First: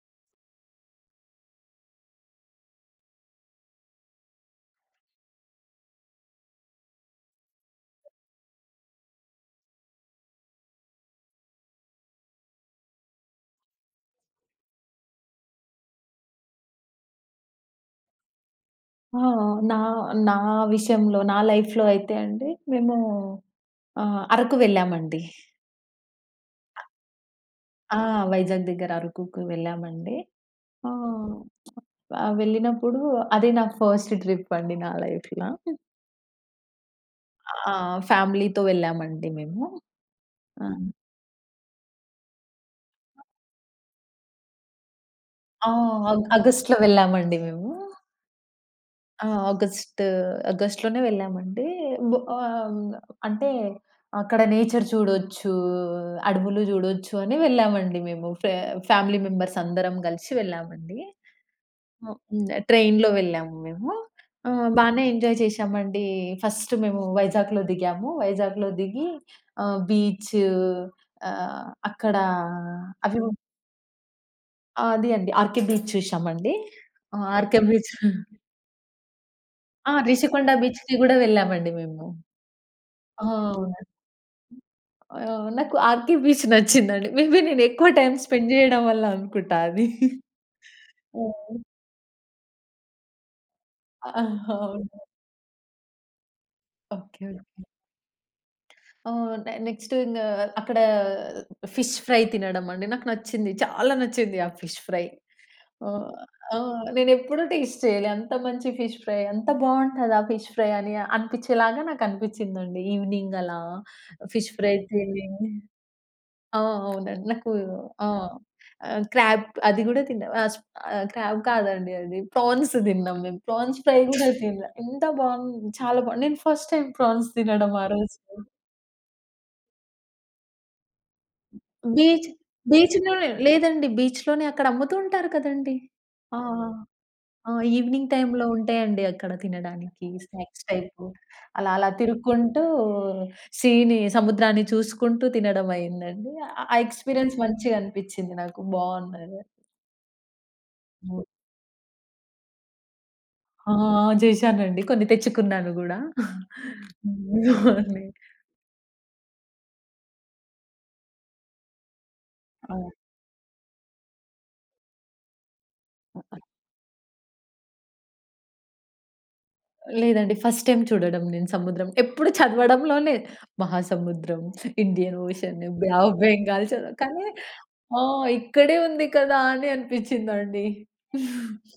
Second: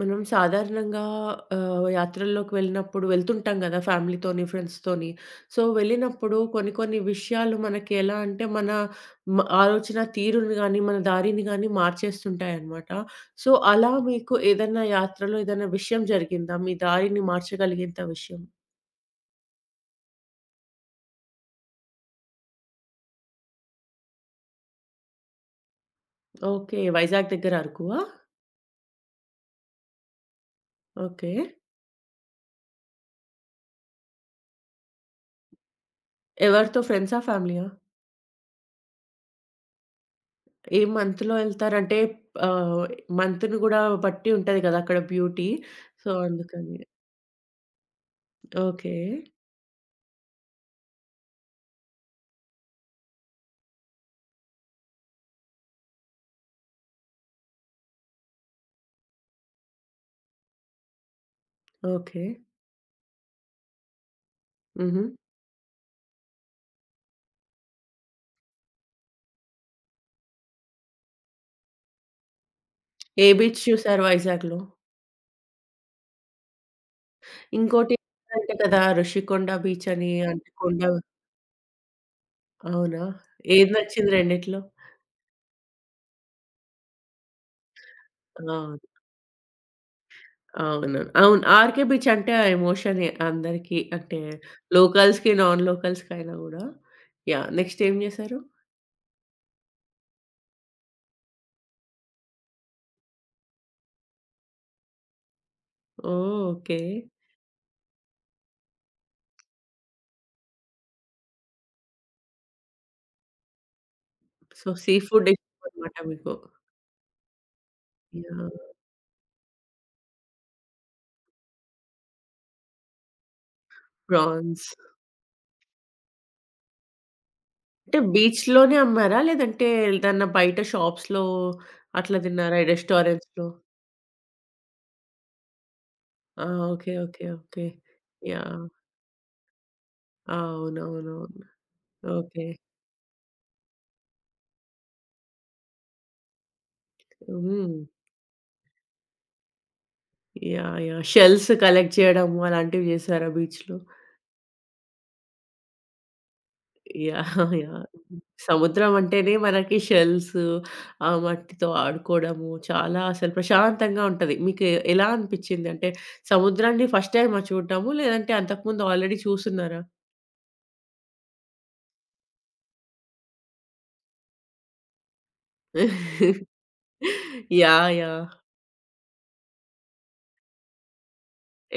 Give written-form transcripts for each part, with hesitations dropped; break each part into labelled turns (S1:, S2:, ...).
S1: మనం సాధారణంగా యాత్రల్లోకి వెళ్ళినప్పుడు వెళ్తుంటాం గదా! ఫ్యామిలీతోని, ఫ్రెండ్స్‌తోని. సో, వెళ్ళినప్పుడు కొన్ని కొన్ని విషయాలు మనకి ఎలా అంటే మన ఆలోచన తీరుని గాని, మన దారిని గాని మార్చేస్తుంటాయన్నమాట. సో, అలా మీకు ఏదన్నా యాత్రలో ఏదన్నా విషయం జరిగిందా? మీ దారిని మార్చగలిగేంత విషయం?
S2: ఆ! నా నా విషయంలో, నా లైఫ్‌లో అయితే అండి, మేము అరకు వెళ్ళామండి.
S1: ఓకే. వైజాగ్ దగ్గర
S2: ఆ!
S1: అరకువా?
S2: వైజాగ్ దగ్గర అరకుకి వెళ్ళామండి.
S1: ఓకే.
S2: ఆహ్, ఆహ్, వెళ్ళినప్పుడు అదే నా ఫస్ట్ ట్రిప్ అండి నా లైఫ్‌లా.
S1: ఎవరితో ఫ్రెండ్సా? ఫ్యామిలీయా?
S2: ఆ! ఫ్యామిలీతో వెళ్ళామండి మేము. ఆ!
S1: ఏ మంత్‌లో వెళ్తారంటే ఆహ్, మంత్‌ని గూడా బట్టి ఉంటది గదా! అక్కడ బ్యూటీ.
S2: ఆ!
S1: సో,
S2: ఆగస్ట్‌లో
S1: అందుకని.
S2: వెళ్ళామండి మేము.
S1: ఓకే.
S2: ఆ! ఆగస్ట్ ఆగస్ట్‌లోనే వెళ్ళామండి. బొ ఆహ్, అంటే అక్కడ నేచర్ చూడొచ్చు, అడవులు చూడొచ్చు అని వెళ్ళామండి మేము. ఫ్యామిలీ మెంబర్స్ అందరం కలిసి వెళ్ళామండి. ఓహ్!
S1: ఓకే.
S2: హ్మ్. ట్రైన్‌లో వెళ్ళాము మేము. బానే
S1: హుహు.
S2: ఎంజాయ్ చేశామండి. ఫస్ట్ మేము వైజాగ్‌లో దిగాము. వైజాగ్‌లో దిగి ఆహ్, బీచ్ ఆహ్, అక్కడ అవి
S1: ఏ బీచ్ చూసారు వైజాగ్‌లో?
S2: అది అండి ఆర్‌కే బీచ్ చూశామండి. ఆర్‌కే ఓకే.
S1: ఇంకోటి అంట కదా! ఋషికొండ బీచ్
S2: ఆ!
S1: అని అంటే
S2: రిషికొండ
S1: కొండ
S2: బీచ్‌కి గూడా వెళ్ళామండి మేము.
S1: అవునా? ఏది
S2: అవును.
S1: నచ్చింది రెండిట్లో?
S2: నాకు 'ఆర్‌కే బీచ్' నచ్చిందండి. మేబీ నేను ఎక్కువ టైమ్ స్పెండ్
S1: అవును.
S2: చేయడం వల్ల అనుకుంటా అది.
S1: అవును. అవును.
S2: హ్మ్.
S1: 'ఆర్‌కే బీచ్' అంటే ఆ ఎమోషనే అందరికీ. అంటే
S2: ఆహా! అవును.
S1: లోకల్స్‌కి, నాన్ లోకల్స్‌కి అయినా గూడా.
S2: ఓకే.
S1: యాహ్!
S2: ఓకే.
S1: నెక్స్ట్ ఏం చేశారు?
S2: ఆహ్, నె నెక్స్ట్ ఇంగ అక్కడ ఫిష్ ఫ్రై తినడం అండి. నాకు నచ్చింది. చాలా నచ్చింది ఆ ఫిష్ ఫ్రై. ఆహ్,
S1: ఓహ్!
S2: ఆ!
S1: ఓకే.
S2: నేనెప్పుడూ టేస్ట్ చేయలే. అంత మంచి ఫిష్ ఫ్రై. అంత బావుంటదా ఫిష్ ఫ్రై అని అనిపించేలాగా నాకు అనిపించిందండి. ఈవినింగ్ అలా ఫిష్
S1: సో,
S2: ఫ్రై
S1: సీ
S2: తిని.
S1: ఫుడ్ ఇష్టమనమాట మీకు.
S2: ఆ! అవునండి. నాకు ఆ!
S1: యాహ్!
S2: క్రాబ్, అది గూడా తిన్నా. క్రాబ్ కాదండి అది. ప్రాన్స్ తిన్నాం మేము. ప్రాన్స్ ఫ్రై గూడా తినలే.
S1: ప్రాన్స్.
S2: ఎంత బాగుంది. చాలా బాగుంది. నేను ఫస్ట్ టైమ్ ప్రాన్స్ తినడం ఆ
S1: అంటే
S2: రోజు.
S1: బీచ్‌లోనే అమ్మారా? లేదంటే ఏదన్నా బయట షాప్స్‌లో అట్లా
S2: బీచ్
S1: తిన్నారా?
S2: బీచ్‌లోనే
S1: రెస్టారెంట్స్‌లో?
S2: లేదండి. బీచ్‌లోనే అక్కడ అమ్ముతూ ఉంటారు కదండీ. ఆ!
S1: ఆ!
S2: ఆ!
S1: ఓకే. ఓకే.
S2: ఆ!
S1: ఓకే.
S2: ఈవినింగ్ టైమ్‌లో
S1: యాహ్!
S2: ఉంటాయండి అక్కడ తినడానికి స్నాక్స్ టైపు.
S1: అవునవునవును.
S2: అలా అలా
S1: ఓకే.
S2: తిరుక్కుంటూ సముద్రాన్ని చూసుకుంటూ తినడం అయిందండి. ఆ ఎక్స్‌పీరియన్స్
S1: హ్మ్.
S2: మంచిగా అనిపిచ్చింది నాకు. బావున్నది.
S1: యాహ్! యాహ్!
S2: హ్మ్.
S1: షెల్స్ కలెక్ట్ చేయడము అలాంటివి చేశారా
S2: ఆ!
S1: బీచ్‌లో?
S2: చేశానండి. కొన్ని తెచ్చుకున్నాను గూడా.
S1: యాహ్! యాహ్!
S2: అవునండి.
S1: సముద్రం అంటేనే మనకి షెల్స్, ఆ మట్టితో ఆడుకోవడము
S2: ఆ!
S1: చాలా అసలు ప్రశాంతంగా ఉంటది. మీకు ఎలా అనిపిచ్చింది? అంటే
S2: ఆ!
S1: సముద్రాన్ని ఫస్ట్ టైమా చూడడము? లేదంటే అంతకుముందు ఆల్రెడీ చూసున్నారా?
S2: లేదండి. ఫస్ట్ టైమ్ చూడడం నేను సముద్రం. ఎప్పుడు చదవడంలోనే మహాసముద్రం, Indian ocean, bay of Bengal చదవ కానీ
S1: యాహ్!
S2: ఆ!
S1: యాహ్!
S2: ఇక్కడే ఉంది కదా! అని అనిపించిందండి.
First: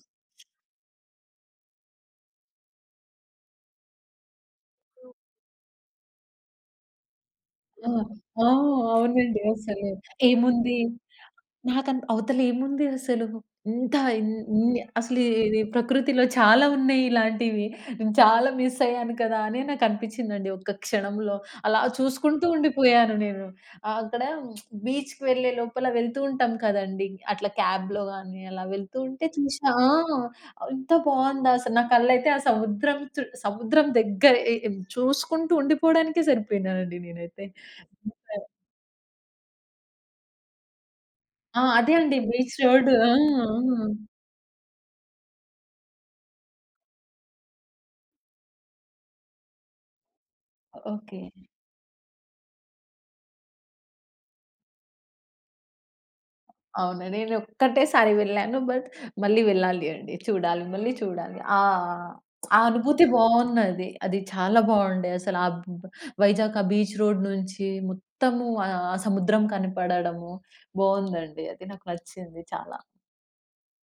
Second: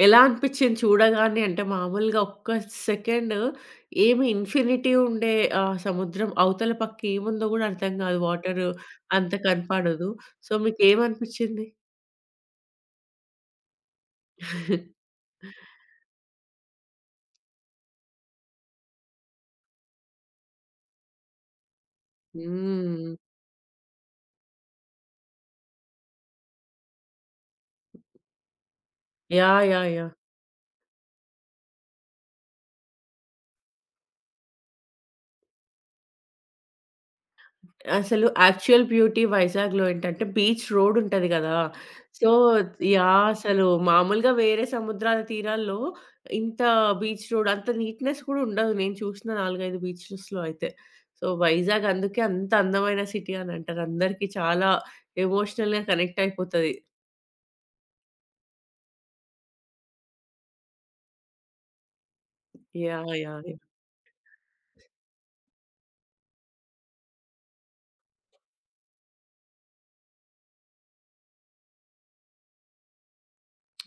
S1: ఎలా అనిపిచ్చింది చూడగానే? అంటే మామూలుగా ఒక్క సెకండ్ ఏమి ఇన్ఫినిటీ ఉండే సముద్రం అవతల పక్క ఏముందో గూడా
S2: ఆ!
S1: అర్థం గాదు.
S2: ఆ!
S1: వాటరు అంత
S2: అవునండి. అసలు
S1: కనపడదు. సో,
S2: ఏముంది
S1: మీకేమనిపిచ్చింది?
S2: అవతలేముంది అసలు. ఇంత ఇన్ని అసలు ఇది ప్రకృతిలో చాలా ఉన్నాయి ఇలాంటివి. నేను చాలా మిస్ అయ్యాను కదా! అని నాకనిపించిందండి ఒక్క క్షణంలో. అలా చూసుకుంటూ
S1: హ్మ్.
S2: ఉండిపోయాను నేను. అక్కడ బీచ్‌కి వెళ్ళే లోపల వెళ్తూ ఉంటాం కదండీ! అట్లా క్యాబ్‌లో గాని అలా వెళ్తూ ఉంటే
S1: యాహ్!
S2: చూశా ఆ!
S1: యాహ్! యాహ్!
S2: ఎంత బావుందా అసలు. నా కళ్ళైతే ఆ సముద్రం దగ్గర ఎ ఎం చూసుకుంటూ ఉండిపోవడానికే సరిపోయినానండి నేనైతే.
S1: అసలు యాక్చువల్ బ్యూటీ వైజాగ్‌లో ఏంటంటే బీచ్ రోడ్ ఉంటది గదా!
S2: ఆ! అదే అండి
S1: సో,
S2: బీచ్ రోడ్. ఆ!
S1: యాహ్!
S2: ఆ!
S1: అసలు మామూలుగా వేరే సముద్రాల తీరాల్లో ఇంత బీచ్ రోడ్ అంత నీట్‌నెస్ కూడా ఉండదు. నేను చూసిన 4, 5 బీచెస్‌లో అయితే.
S2: ఓకే.
S1: సో, వైజాగ్ అందుకే అంత అందమైన సిటీ అని అంటారు. అందరికీ చాలా ఎమోషనల్‌గా కనెక్ట్ అయిపోతది.
S2: అవును. నేనొక్కటేసారి వెళ్ళాను. బట్ మళ్ళీ వెళ్ళాలి అండి. చూడాలి. మళ్ళీ చూడాలి. ఆ! ఆ అనుభూతి
S1: యాహ్! యాహ్! యాహ్!
S2: బావున్నది. అది చాలా బావుండే అసలు. ఆ బ్ వైజాగ్ ఆ బీచ్ రోడ్ నుంచి మొత్తము సముద్రం కనపడడము బావుందండి. అది నాకు నచ్చింది చాలా.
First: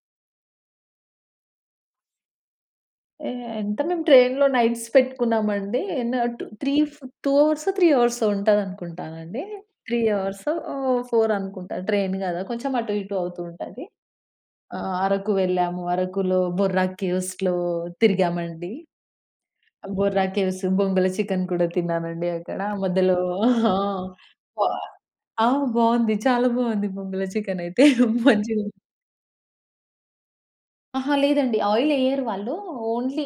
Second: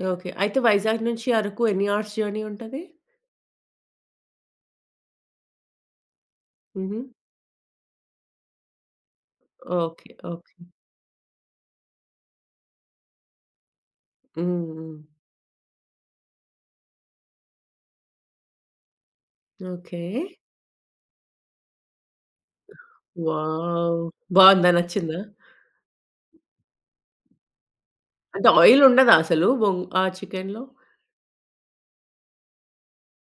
S1: ఓకే. అయితే వైజాగ్ నుంచి అరకు ఎన్ని అవర్స్ జర్నీ ఉంటది?
S2: ఎ ఎంత మేము ట్రైన్‌లో నైట్స్ పెట్టుకున్నామండి. న టు త్రీ
S1: హుహు.
S2: ఫ్ 2 అవర్సో, 3 అవర్సో ఉంటదనుకుంటానండి. 3
S1: ఓకే. ఓకే.
S2: అవర్సో, 4 అనుకుంటా. ట్రైన్ గదా! కొంచెం అటు ఇటు అవుతూ ఉంటది.
S1: హ్మ్. హ్మ్.
S2: అరకు వెళ్ళాము. అరకులో బొర్రా కేవ్స్‌లో తిరిగామండి.
S1: ఓకే.
S2: బొర్రా కేవ్స్, బొంగుల చికెన్ కూడా తిన్నానండి అక్కడ. మధ్యలో ఆ!
S1: వావ్!
S2: వ
S1: బావుందా? నచ్చిందా?
S2: ఆ! బావుంది. చాలా బావుంది బొంగుల చికెనయితే.
S1: అంటే
S2: మంచిగా
S1: ఆయిల్ ఉండదా అసలు? ఆ చికెన్‌లో?
S2: అహా! లేదండి. ఆయిలెయ్యరు వాళ్ళు. ఓన్లీ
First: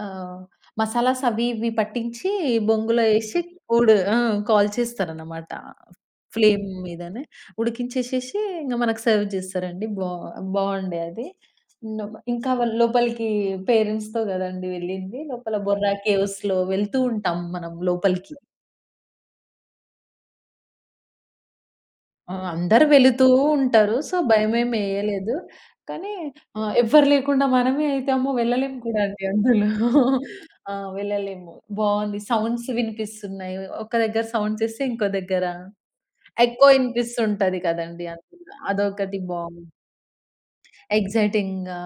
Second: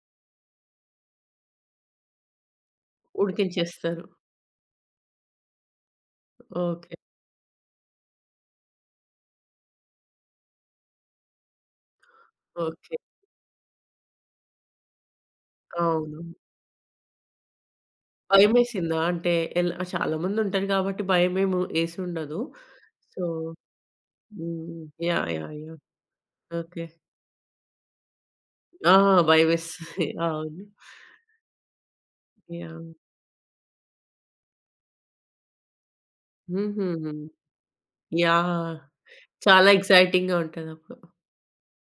S2: ఆహ్, మసాలాస్ అవి ఇవి పట్టించి బొంగులో ఏసి ఉడు
S1: ఉడికించేస్తారు.
S2: ఆ! కాల్చేస్తారనమాట. Flame
S1: okay.
S2: మీదనే ఉడికించేసేసి ఇంగ మనకు సర్వ్ జేస్తారండి. బావుండే అది. హ్మ్. ఇంకా వాళ్ళు
S1: ఓకే.
S2: లోపలికి పేరెంట్స్‌తో గదండీ వెళ్ళింది. లోపల బొర్రా
S1: అవును.
S2: కేవ్స్‌లో వెళ్తూ ఉంటాం మనం లోపలికి.
S1: భయమేసిందా? అంటే ఎలా చాలా మంది ఉంటారు కాబట్టి భయమేమి
S2: ఆ!
S1: యేసుండదు.
S2: అందరూ
S1: సో
S2: వెళుతూ ఉంటారు. సో,
S1: హ్మ్. యాహ్!
S2: భయమేమెయలేదు.
S1: యాహ్! యాహ్!
S2: కానీ
S1: ఓకే.
S2: ఎవ్వరు లేకుండా మనమే అయితే అమ్మో! వెళ్ళలేము
S1: ఆ!
S2: కూడా అండి అందులో.
S1: భయమేస్తది. అవును.
S2: ఆ! వెళ్ళలేము. బావుంది. Sounds
S1: yeah!
S2: వినిపిస్తున్నాయి. ఒక దగ్గర సౌండ్స్ ఇస్తే ఇంకో దగ్గర ఎకో
S1: హుహుహు.
S2: ఇనిపిస్తుంటది కదండీ అందులో.
S1: యాహ్!
S2: అదొకటి బావుంది.
S1: చాలా ఎక్సైటింగ్‌గా ఉంటదప్పుడు.
S2: ఎక్సైటింగ్‌గా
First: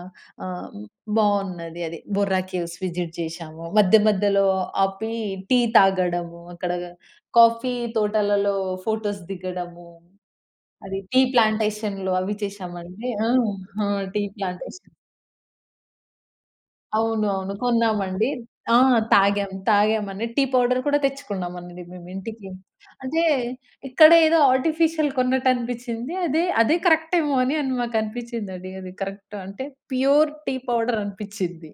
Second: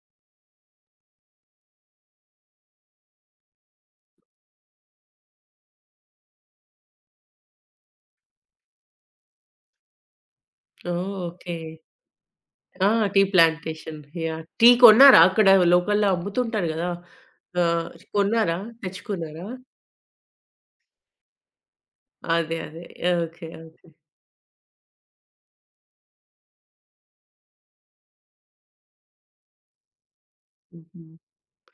S2: ఆహ్, బావున్నది అది. బొర్రా కేవ్స్ విజిట్ చేశాము. మధ్య మధ్యలో ఆపి టీ తాగడము, అక్కడ కాఫీ తోటలలో ఫోటోస్ దిగడము. అది
S1: ఓహ్!
S2: Tea
S1: okay.
S2: ప్లాంటేషన్‌లో అవి
S1: ఆ!
S2: చేశామండి.
S1: టీ
S2: ఆ! ఆ!
S1: Plantation.
S2: Tea
S1: yeah! Tea
S2: plantation.
S1: కొన్నారా? అక్కడ లోకల్‌లో అమ్ముతుంటారు గదా!
S2: అవునవును.
S1: ఆ!
S2: కొన్నామండి.
S1: కొన్నారా?
S2: ఆ!
S1: తెచ్చుకున్నారా?
S2: తాగాం. తాగామండి. టీ పౌడర్ కూడా తెచ్చుకున్నామండి మేము ఇంటికి.
S1: అదే. అదే.
S2: అంటే
S1: ఓకే. ఓకే.
S2: ఇక్కడ ఏదో ఆర్టిఫిషియల్ కొన్నట్టు అనిపిచ్చింది. అదే అదే కరెక్ట్ ఏమో అని అని మాకనిపిచ్చిందండి. అది కరెక్ట్ అంటే ప్యూర్ టీ పౌడర్
S1: హుహు.
S2: అనిపిచ్చింది.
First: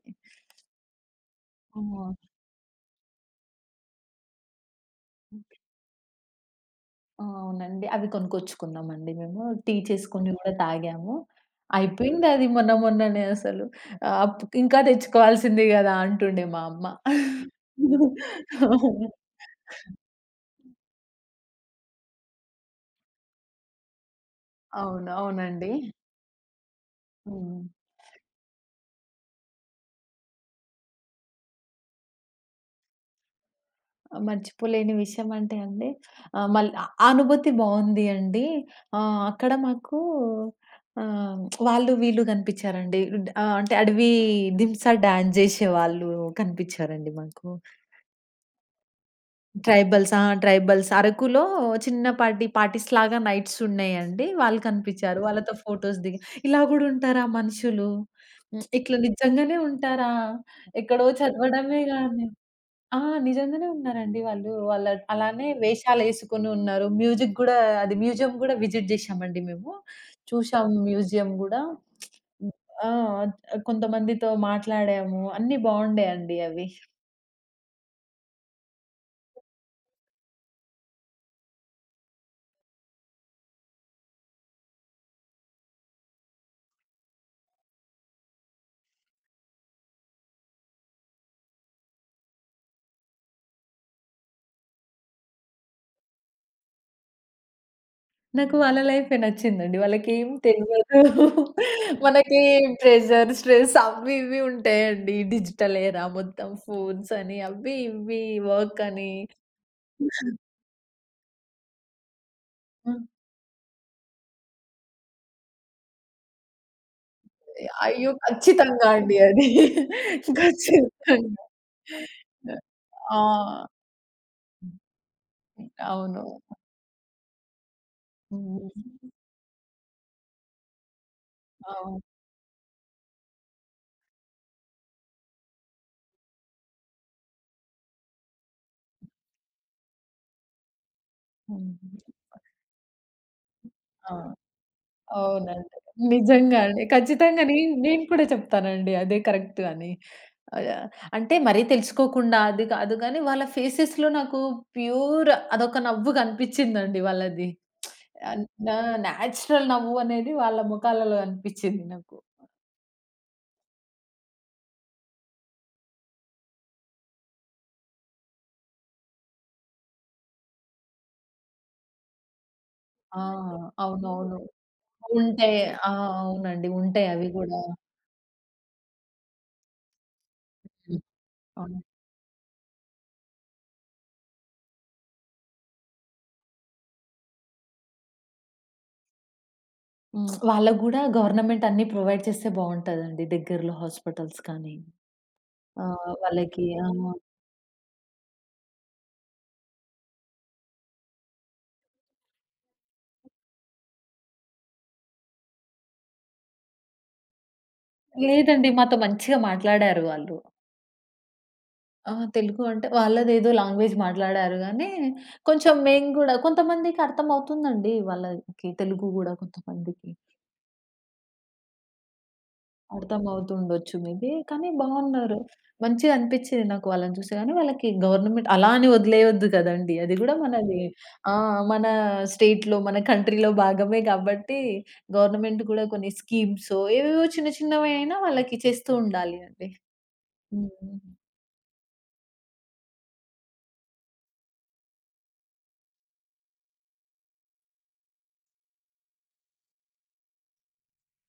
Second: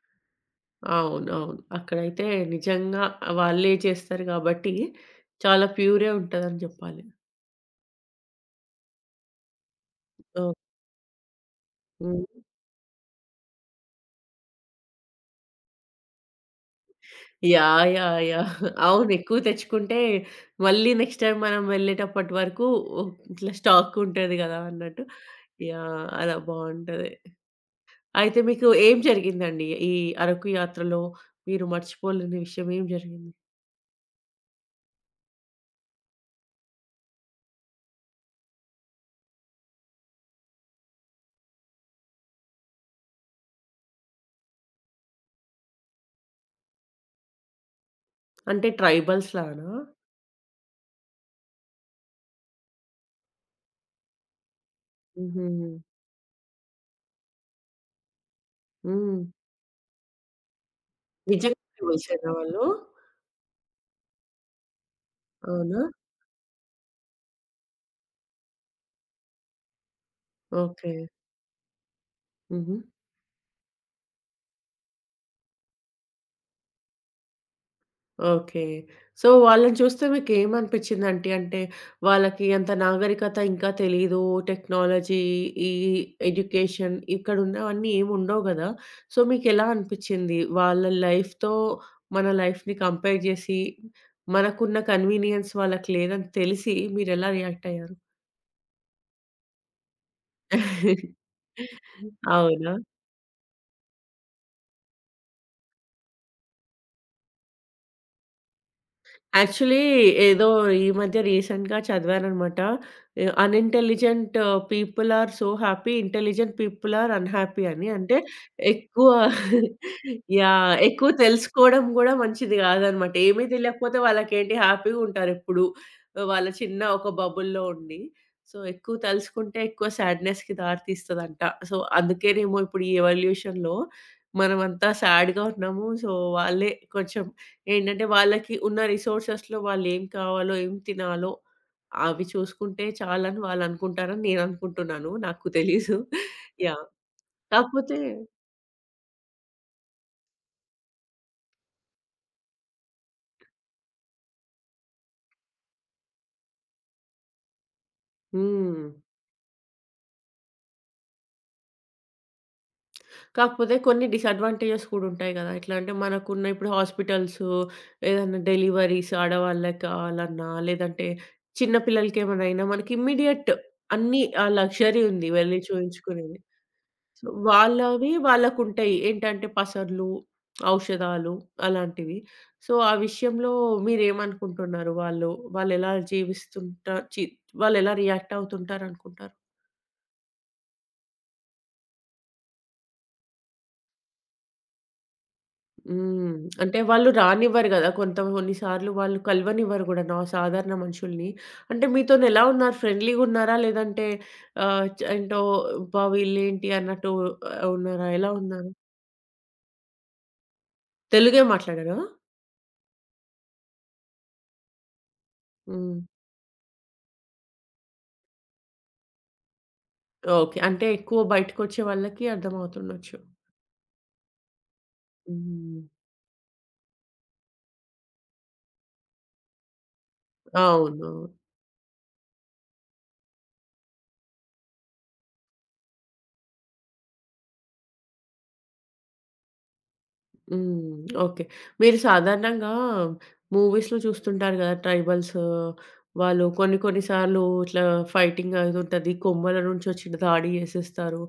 S1: అవునవును.
S2: ఆ!
S1: అక్కడైతే నిజంగా వాళ్ళే చేస్తారు గాబట్టి, చాలా ప్యూరే ఉంటదని జెప్పాలి.
S2: ఆ! అవునండి. అవి కొనుక్కొచ్చుకున్నామండి మేము. టీ చేసుకొని గూడా
S1: ఓహ్!
S2: తాగాము.
S1: హ్మ్.
S2: అయిపోయింది అది మొన్న మొన్ననే అసలు. ఆహ్, అప్ ఇంకా తెచ్చుకోవాల్సింది గదా! అంటుండే మా అమ్మ.
S1: యాహ్! యాహ్! యాహ్! అవును. ఎక్కువ తెచ్చుకుంటే, మళ్ళీ నెక్స్ట్ టైమ్ మనం వెళ్ళేటప్పటి వరకు ఓ, ఇట్లా స్టాక్ ఉంటది గదా! అన్నట్టు.
S2: అవును. అవునండి.
S1: యాహ్! అలా బావుంటది.
S2: హ్మ్.
S1: అయితే మీకు ఏం జరిగిందండి? ఈ అరకు యాత్రలో మీరు మర్చిపోలేని విషయం ఏం జరిగింది?
S2: మర్చిపోలేని విషయం అంటే అండి మళ్ళీ ఆ అనుభూతి బావుంది అండి. అక్కడ మాకు ఆహ్, వాళ్ళు వీళ్ళు కనిపిచ్చారండి. అంటే అడవి దింసా డాన్స్ జేసేవాళ్ళు కనిపిచ్చారండి మాకు.
S1: అంటే ట్రైబల్స్‌లానా?
S2: ట్రైబల్స్ ఆ! ట్రైబల్స్ అరకులో చిన్నపాటి పార్టీస్‌లాగా నైట్స్ ఉన్నాయండి. వాళ్ళు కనిపిచ్చారు. వాళ్ళతో
S1: హుహు.
S2: ఫోటోస్ దిగి ఇలా గూడా ఉంటారా మనుషులు? హ్మ్. ఇట్లా
S1: హ్మ్.
S2: నిజంగానే ఉంటారా? ఎక్కడో చదవడమే
S1: నిజంగానే వయసైన
S2: గాని
S1: వాళ్ళు?
S2: ఆ! నిజంగానే ఉన్నారండి వాళ్ళు. వాళ్ళ అలానే
S1: అవునా?
S2: వేషాలేసుకొని ఉన్నారు. మ్యూజిక్ గూడా అది మ్యూజియం గూడా విజిట్ జేశామండి మేము. చూశాము
S1: ఓకే.
S2: మ్యూజియం గూడా.
S1: హుహు.
S2: ఆ! కొంతమందితో మాట్లాడాము. అన్నీ బావుండాయండి అవి.
S1: ఓకే. సో, వాళ్ళని చూస్తే మీకేమనిపిచ్చిందంటీ? అంటే, వాళ్ళకి అంత నాగరికత ఇంకా తెలీదు. టెక్నాలజీ, ఈ ఎడ్యుకేషన్ ఇక్కడున్నవన్నీ ఏముండవు గదా! సో, మీకెలా అనిపిచ్చింది? వాళ్ళ లైఫ్‌తో మన లైఫ్‌ని కంపేర్ జేసి, మనకున్న కన్వీనియన్స్ వాళ్ళకి లేదని తెలిసి మీరెలా రియాక్ట్ అయ్యారు?
S2: నాకు వాళ్ళ లైఫే నచ్చిందండి. వాళ్ళకేం తెల్వదు. మనకి
S1: అవునా?
S2: ప్రెషర్, స్ట్రెస్ అవి ఇవి ఉంటాయండి. డిజిటల్ ఎరా మొత్తం ఫోన్స్ అని అవి ఇవి వర్క్ అని.
S1: యాక్చువల్లీ ఏదో ఈ మధ్య రీసెంట్‌గా చదివాననమాట. A unintelligent people are so happy, intelligent people are unhappy అని.
S2: అయ్యో!
S1: అంటే
S2: ఖచ్చితంగా
S1: ఎక్కువ
S2: అండి అది.
S1: యాహ్! ఎక్కువ
S2: ఖచ్చితంగా.
S1: తెలుసుకోవడం గూడా మంచిది గాదనమాట.
S2: ఆ!
S1: ఏమీ తెలియకపోతే వాళ్ళకేంటి
S2: హ్మ్.
S1: హ్యాపీగుంటారెప్పుడు.
S2: అవును.
S1: వాళ్ళ చిన్న ఒక బబుల్‌లో ఉండి. సో,
S2: హ్మ్.
S1: ఎక్కువ తెలుసుకుంటే ఎక్కువ సాడ్‌నెస్‌కి దారి తీస్తదంట. సో,
S2: అవును.
S1: అందుకేనేమో ఇప్పుడు ఈ ఎవల్యూషన్‌లో మనమంతా సాడ్‌గా ఉన్నాము. సో, వాళ్ళే కొంచెం ఏంటంటే వాళ్ళకి ఉన్న రిసోర్సెస్‌లో వాళ్ళేం కావాలో, ఏం తినాలో
S2: హ్మ్.
S1: అవి చూసుకుంటే చాలని వాళ్ళనుకుంటారని
S2: ఆ!
S1: నేననుకుంటున్నాను. నాకు
S2: అవునండి.
S1: తెలీదు.
S2: నిజంగా అండి.
S1: యాహ్!
S2: ఖచ్చితంగా నేను
S1: కాకపోతే
S2: నేను కూడా చెప్తానండి అదే కరెక్ట్ అని. ఆహ్, అంటే మరీ తెలుసుకోకుండా అది కాదు గానీ, వాళ్ళ ఫేసెస్‌లో నాకు ప్యూర్ అదొక నవ్వు కనిపిచ్చిందండి వాళ్ళది. ఆహ్, నా
S1: హ్మ్.
S2: నేచురల్ నవ్వు అనేది వాళ్ళ మొఖాలలో కనిపిచ్చింది నాకు.
S1: కాకపోతే కొన్ని డిసడ్వాంటేజెస్ కూడా ఉంటాయి గదా! ఎట్లా అంటే మనకున్న ఇప్పుడు హాస్పిటల్సు, ఏదన్నా డెలివరీస్ ఆడవాళ్ళకి కావాలన్నా, లేదంటే చిన్న పిల్లలకేమైనా అయినా మనకి
S2: ఆ!
S1: ఇమ్మీడియేట్ అన్నీ
S2: అవునవును.
S1: ఆ లగ్జరీ ఉంది వెళ్లి
S2: ఉంటాయి. ఆ!
S1: చూయించుకునేది.
S2: అవునండి. ఉంటాయి
S1: సో,
S2: అవి గూడా.
S1: వాళ్ళవి వాళ్ళకుంటాయి. ఏంటంటే పసర్లు,
S2: హ్మ్.
S1: ఔషధాలు
S2: అవును.
S1: అలాంటివి. సో, ఆ విషయంలో మీరేమనుకుంటున్నారు? వాళ్ళు వాళ్ళెలా జీవిస్తుంటా చి వాళ్ళెలా రియాక్ట్ అవుతుంటారనుకుంటారు?
S2: హ్మ్. వాళ్ళకి గూడా గవర్నమెంట్ అన్నీ ప్రొవైడ్ చేస్తే బావుంటదండి. దగ్గరలో హాస్పిటల్స్ కానీ,
S1: హ్మ్.
S2: వాళ్ళకి
S1: అంటే
S2: ఆ!
S1: వాళ్ళు రానివ్వరు గదా! కొంత కొన్ని సార్లు వాళ్ళు కలవనివ్వరు గూడా నా సాధారణ మనుషుల్ని. అంటే మీతోనెలా ఉన్నారు? ఫ్రెండ్లీగున్నారా? లేదంటే ఆహ్, చ్ ఏంటో అబ్బా! వీళ్ళేంటి అన్నట్టు ఉన్నారా? ఎలా
S2: లేదండి.
S1: ఉన్నారు?
S2: మాతో మంచిగా మాట్లాడారు వాళ్ళు.
S1: తెలుగే మాట్లాడరా?
S2: ఆ! తెలుగు అంటే వాళ్ళదేదో లాంగ్వేజ్ మాట్లాడారు గానీ, కొంచెం
S1: హ్మ్.
S2: మేము గూడా కొంతమందికి అర్థమవుతుందండి వాళ్ళకి తెలుగు గూడా కొంతమందికి.
S1: ఓకే. అంటే ఎక్కువ బయటకొచ్చే వాళ్ళకి అర్థమవుతుండొచ్చు.
S2: అర్థమవుతుండొచ్చు మేబీ. కానీ బావున్నారు.
S1: హ్మ్.
S2: మంచిగా అనిపిచ్చింది నాకు వాళ్ళని చూస్తే గానీ, వాళ్ళకి గవర్నమెంట్ అలా అని వదిలేయొద్దు కదండీ! అది గూడా మనది
S1: అవును.
S2: ఆ! మన స్టేట్‌లో, మన కంట్రీలో భాగమే కాబట్టి, గవర్నమెంట్ కూడా కొన్ని స్కీమ్సో, ఏవేవో చిన్న చిన్నవి అయినా వాళ్ళకి చేస్తూ ఉండాలి అండి.
S1: హ్మ్.
S2: హ్మ్.
S1: ఓకే. మీరు సాధారణంగా మూవీస్‌లో చూస్తుంటారు గదా! ట్రైబల్స్ వాళ్ళు కొన్ని కొన్ని సార్లు ఇట్లా ఫైటింగ్ అది ఉంటది. కొమ్మల నుంచి వచ్చి దాడి చేసేస్తారు.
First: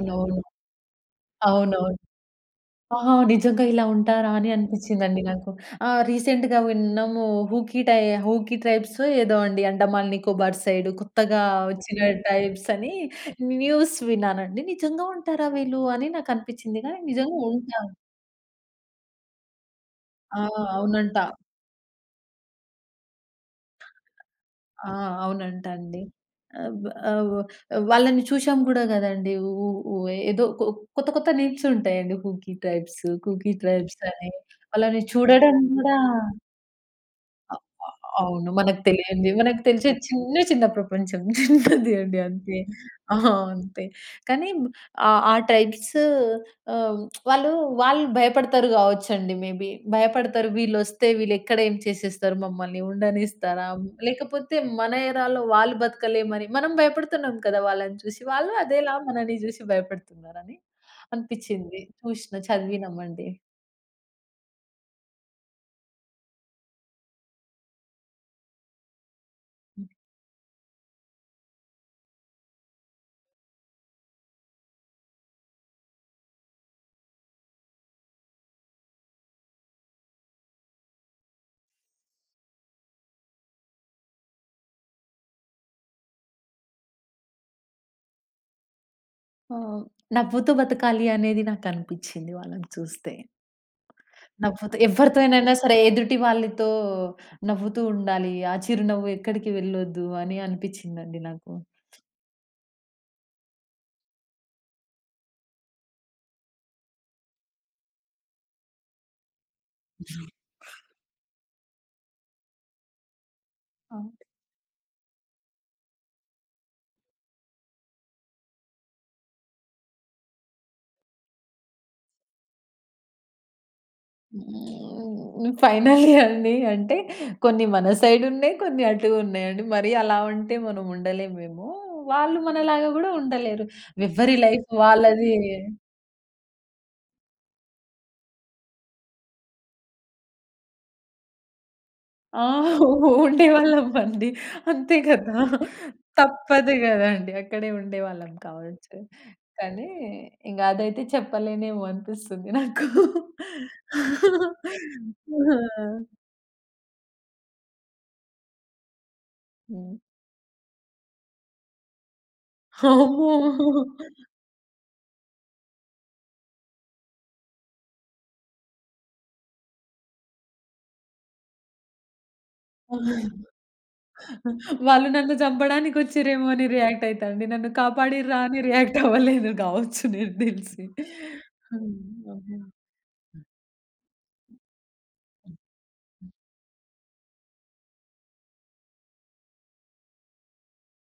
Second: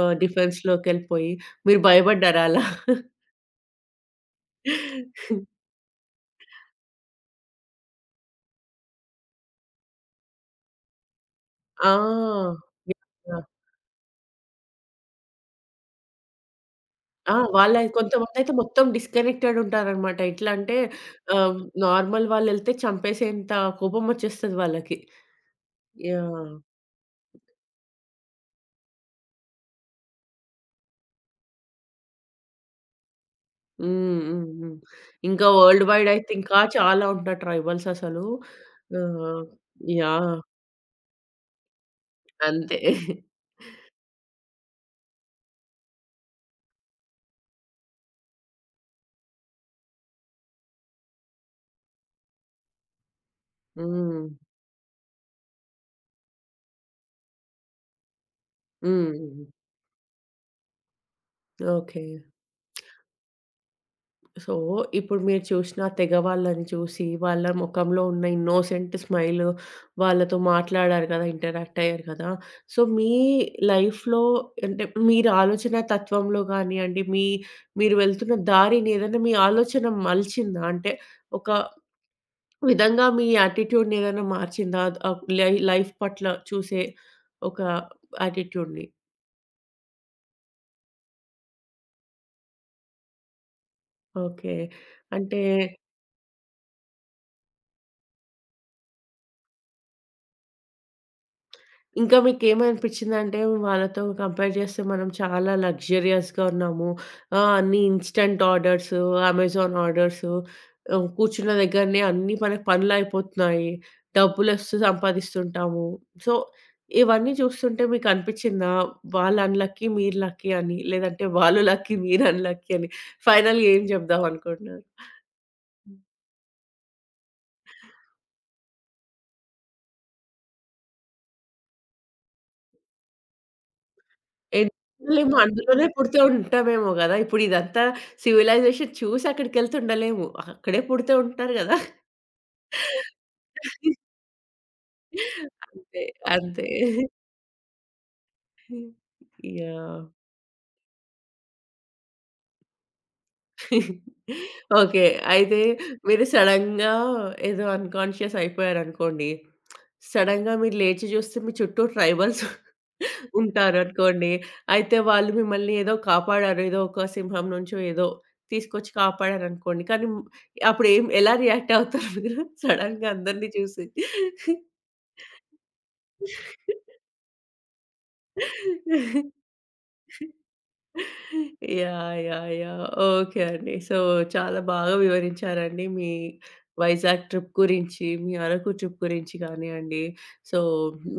S1: డిఫెన్స్‌లోకెళ్ళిపోయి. మీరు
S2: అవునవును.
S1: భయపడ్డారా అలా?
S2: ఆహా! నిజంగా ఇలా ఉంటారా అని అనిపిచ్చిందండి నాకు. రీసెంట్‌గా విన్నాము. హూకీ టై హూకీ ట్రైబ్సో ఏదో అండి అండమాన్ నికోబార్ సైడ్ కొత్తగా
S1: ఆ!
S2: వచ్చిన ట్రైబ్స్ అని
S1: యాహ్! యాహ్!
S2: న్యూస్ విన్నానండి. నిజంగా ఉంటారా వీళ్ళు అని నాకనిపిచ్చింది కానీ
S1: ఆ!
S2: నిజంగా
S1: వాళ్ళ
S2: ఉంటారు.
S1: కొంతమందైతే మొత్తం డిస్‌కనెక్టెడ్ ఉంటారనమాట.
S2: ఆ!
S1: ఎట్లా అంటే
S2: అవునంట.
S1: ఆహ్, నార్మల్ వాళ్ళెళ్తే చంపేసేంత కోపం వచ్చేస్తది
S2: ఆ!
S1: వాళ్ళకి.
S2: అవునంట అండి.
S1: యాహ్!
S2: ఆహ్, బ్ ఆహ్, వాళ్ళని చూసాం గూడా గదండీ! ఉ ఉ ఏదో కొ కొత్త కొత్త నేమ్స్ ఉంటాయండి. హూకీ ట్రైబ్స్, కూకీ ట్రైబ్స్
S1: హ్మ్.
S2: అని.
S1: హ్మ్. హ్మ్.
S2: వాళ్ళని
S1: ఇంకా
S2: చూడడం
S1: వరల్డ్
S2: గూడా
S1: వైడ్ అయితే ఇంకా చాలా ఉంటారు
S2: అ అ
S1: ట్రైబల్స్ అసలు.
S2: అవును. మనకు తెలియంది.
S1: ఆహ్,
S2: మనకు తెలిసే చిన్న
S1: యాహ్!
S2: చిన్న ప్రపంచం. చిన్నది అండి అంతే.
S1: అంతే.
S2: ఆ! అంతే. కానీ ఆ ట్రైబ్స్ ఆహ్, వాళ్ళు, వాళ్ళు భయపడతారు కావచ్చండి మేబీ. భయపడతారు వీళ్ళొస్తే వీళ్ళెక్కడ ఏం చేసేస్తారు మమ్మల్ని, ఉండనిస్తారా?
S1: హ్మ్.
S2: లేకపోతే మన ఎరాలో వాళ్ళు బతకలేమని మనం భయపడుతున్నాం కదా! వాళ్ళని చూసి. వాళ్ళు అదేలా మనని
S1: హ్మ్.
S2: చూసి భయపడుతున్నారని అనిపిచ్చింది.
S1: ఓకే.
S2: చూసిన, చదివినామండి.
S1: సో, ఇప్పుడు మీరు చూసిన తెగ వాళ్ళని చూసి, వాళ్ళ మొఖంలో ఉన్న ఇన్నోసెంట్ స్మైల్ వాళ్ళతో మాట్లాడారు కదా! ఇంటరాక్ట్ అయ్యారు కదా! సో, మీ లైఫ్‌లో అంటే మీరు ఆలోచన తత్వంలో గానియండి, మీరు వెళ్తున్న దారిని ఏదైనా మీ ఆలోచన మలిచిందా? అంటే ఒక విధంగా మీ యాటిట్యూడ్‌ని ఏదైనా మార్చిందా? అద్ ఆహ్, లై లైఫ్ పట్ల చూసే ఒక యాటిట్యూడ్‌ని.
S2: ఆహ్, నవ్వుతూ బతకాలి అనేది నాకనిపిచ్చింది వాళ్ళని చూస్తే.
S1: ఓకే.
S2: నవ్వుతూ
S1: అంటే
S2: ఎవరితోనైనా సరే ఎదుటి వాళ్ళతో నవ్వుతూ ఉండాలి. ఆ చిరునవ్వు ఎక్కడికి వెళ్ళొద్దు అని అనిపిచ్చిందండి నాకు.
S1: ఇంకా మీకేమనిపిచ్చిందంటే వాళ్ళతో కంపేర్ చేస్తే మనం చాలా లగ్జరియస్‌గా ఉన్నాము. అన్నీ ఇన్‌స్టంట్ ఆర్డర్సు, అమెజాన్ ఆర్డర్సు కూర్చున్న దగ్గరనే అన్నీ మనకి పనులయిపోతున్నాయి.
S2: అవును.
S1: డబ్బులొస్తూ సంపాదిస్తుంటాము. సో, ఇవన్నీ చూస్తుంటే మీకనిపిచ్చిందా? వాళ్ళు అన్‌లక్కీ, మీరు లక్కీ అని. లేదంటే వాళ్ళు లక్కీ, మీరు అన్‌లక్కీ అని. ఫైనల్‌గా ఏం చెప్దాం అనుకుంటున్నారు?
S2: హ్మ్. ఫైనల్లీ అండి అంటే కొన్ని మన సైడ్ ఉన్నాయి. కొన్ని అటు ఉన్నాయండి. మరి అలా ఉంటే మనం ఉండలేమేమో. వాళ్ళు మనలాగా గూడా ఉండలేరు. ఎవరి లైఫ్ వాళ్ళది.
S1: ఎళ్ళలేము. అందులోనే పుడుతూ ఉంటామేమో గదా! ఇప్పుడు ఇదంతా సివిలైజేషన్ చూసి అక్కడికెళ్తే ఉండలేము. అక్కడే పుడుతూ ఉంటారు గదా!
S2: ఆ! ఉండేవాళ్ళమండి. అంతే కదా!
S1: అంతే. అంతే.
S2: తప్పదు గదండీ. అక్కడే ఉండేవాళ్ళం కావచ్చు. కానీ
S1: యాహ్!
S2: ఇంక అదైతే చెప్పలేనేమో అనిపిస్తుంది నాకు.
S1: ఓకే. అయితే మీరు సడెన్‌గా ఏదో అన్‌కాన్షియస్ అయిపోయారనుకోండి.
S2: హ్మ్.
S1: సడెన్‌గా మీరు లేచి చూస్తే మీ చుట్టూ ట్రైబల్స్
S2: అమ్మో!
S1: ఉంటారనుకోండి. అయితే వాళ్ళు మిమ్మల్ని ఏదో కాపాడారు. ఏదో ఒక సింహం నుంచో ఏదో తీసుకొచ్చి కాపాడారనుకోండి. కానీ అప్పుడు ఎలా రియాక్ట్ అవుతారు మీరు సడెన్‌గా అందరిని చూసి?
S2: వాళ్ళు నన్ను చంపడానికి వచ్చిర్రేమో అని రియాక్ట్ అయితా అండి. నన్ను కాపాడిర్రా అని రియాక్ట్ అవ్వలేదు గావచ్చు నాకు దెలిసి. హ్మ్.
S1: Yeah! Yeah!
S2: Okay.
S1: Yeah! Okay అండి. సో, చాలా బాగా వివరించారండి మీ వైజాగ్ ట్రిప్ గురించి, మీ అరకు ట్రిప్ గురించి కానియండి. సో,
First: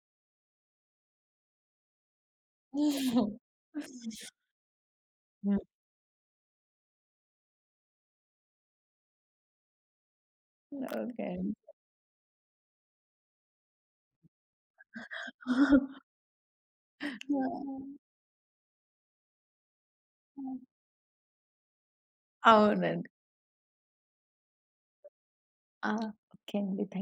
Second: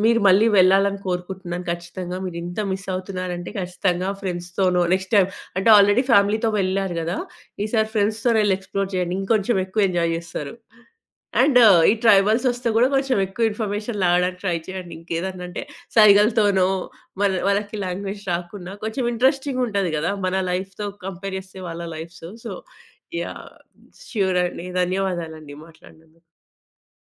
S1: మీరు మళ్ళీ వెళ్ళాలని కోరుకుంటున్నాను ఖచ్చితంగా. మీరింత మిస్
S2: హ్మ్.
S1: అవుతున్నారంటే ఖచ్చితంగా ఫ్రెండ్స్‌తోనో నెక్స్ట్ టైమ్ అంటే ఆల్రెడీ ఫ్యామిలీతో వెళ్లారు గదా! ఈసారి ఫ్రెండ్స్‌తోని వెళ్లి ఎక్స్‌ప్లోర్ చేయండి. ఇంకొంచెం ఎక్కువ ఎంజాయ్ జేస్తారు.
S2: ఓకే అండి.
S1: అండ్ ఈ ట్రైబల్స్ వస్తే గూడా కొంచెం ఎక్కువ ఇన్ఫర్మేషన్ లాగడానికి ట్రై చేయండి. ఇంకేదన్నా అంటే సైగలతోనో మన వాళ్ళకి లాంగ్వేజ్ రాకున్నా కొంచెం ఇంట్రెస్టింగ్ ఉంటది గదా! మన లైఫ్‌తో కంపేర్ చేస్తే వాళ్ళ లైఫ్స్. సో
S2: అవునండి.
S1: యాహ్! ష్యూర్ అండి. ధన్యవాదాలండి
S2: ఆ!
S1: మాట్లాడినందుకు.
S2: ఓకే అండి. థాంక్యూ.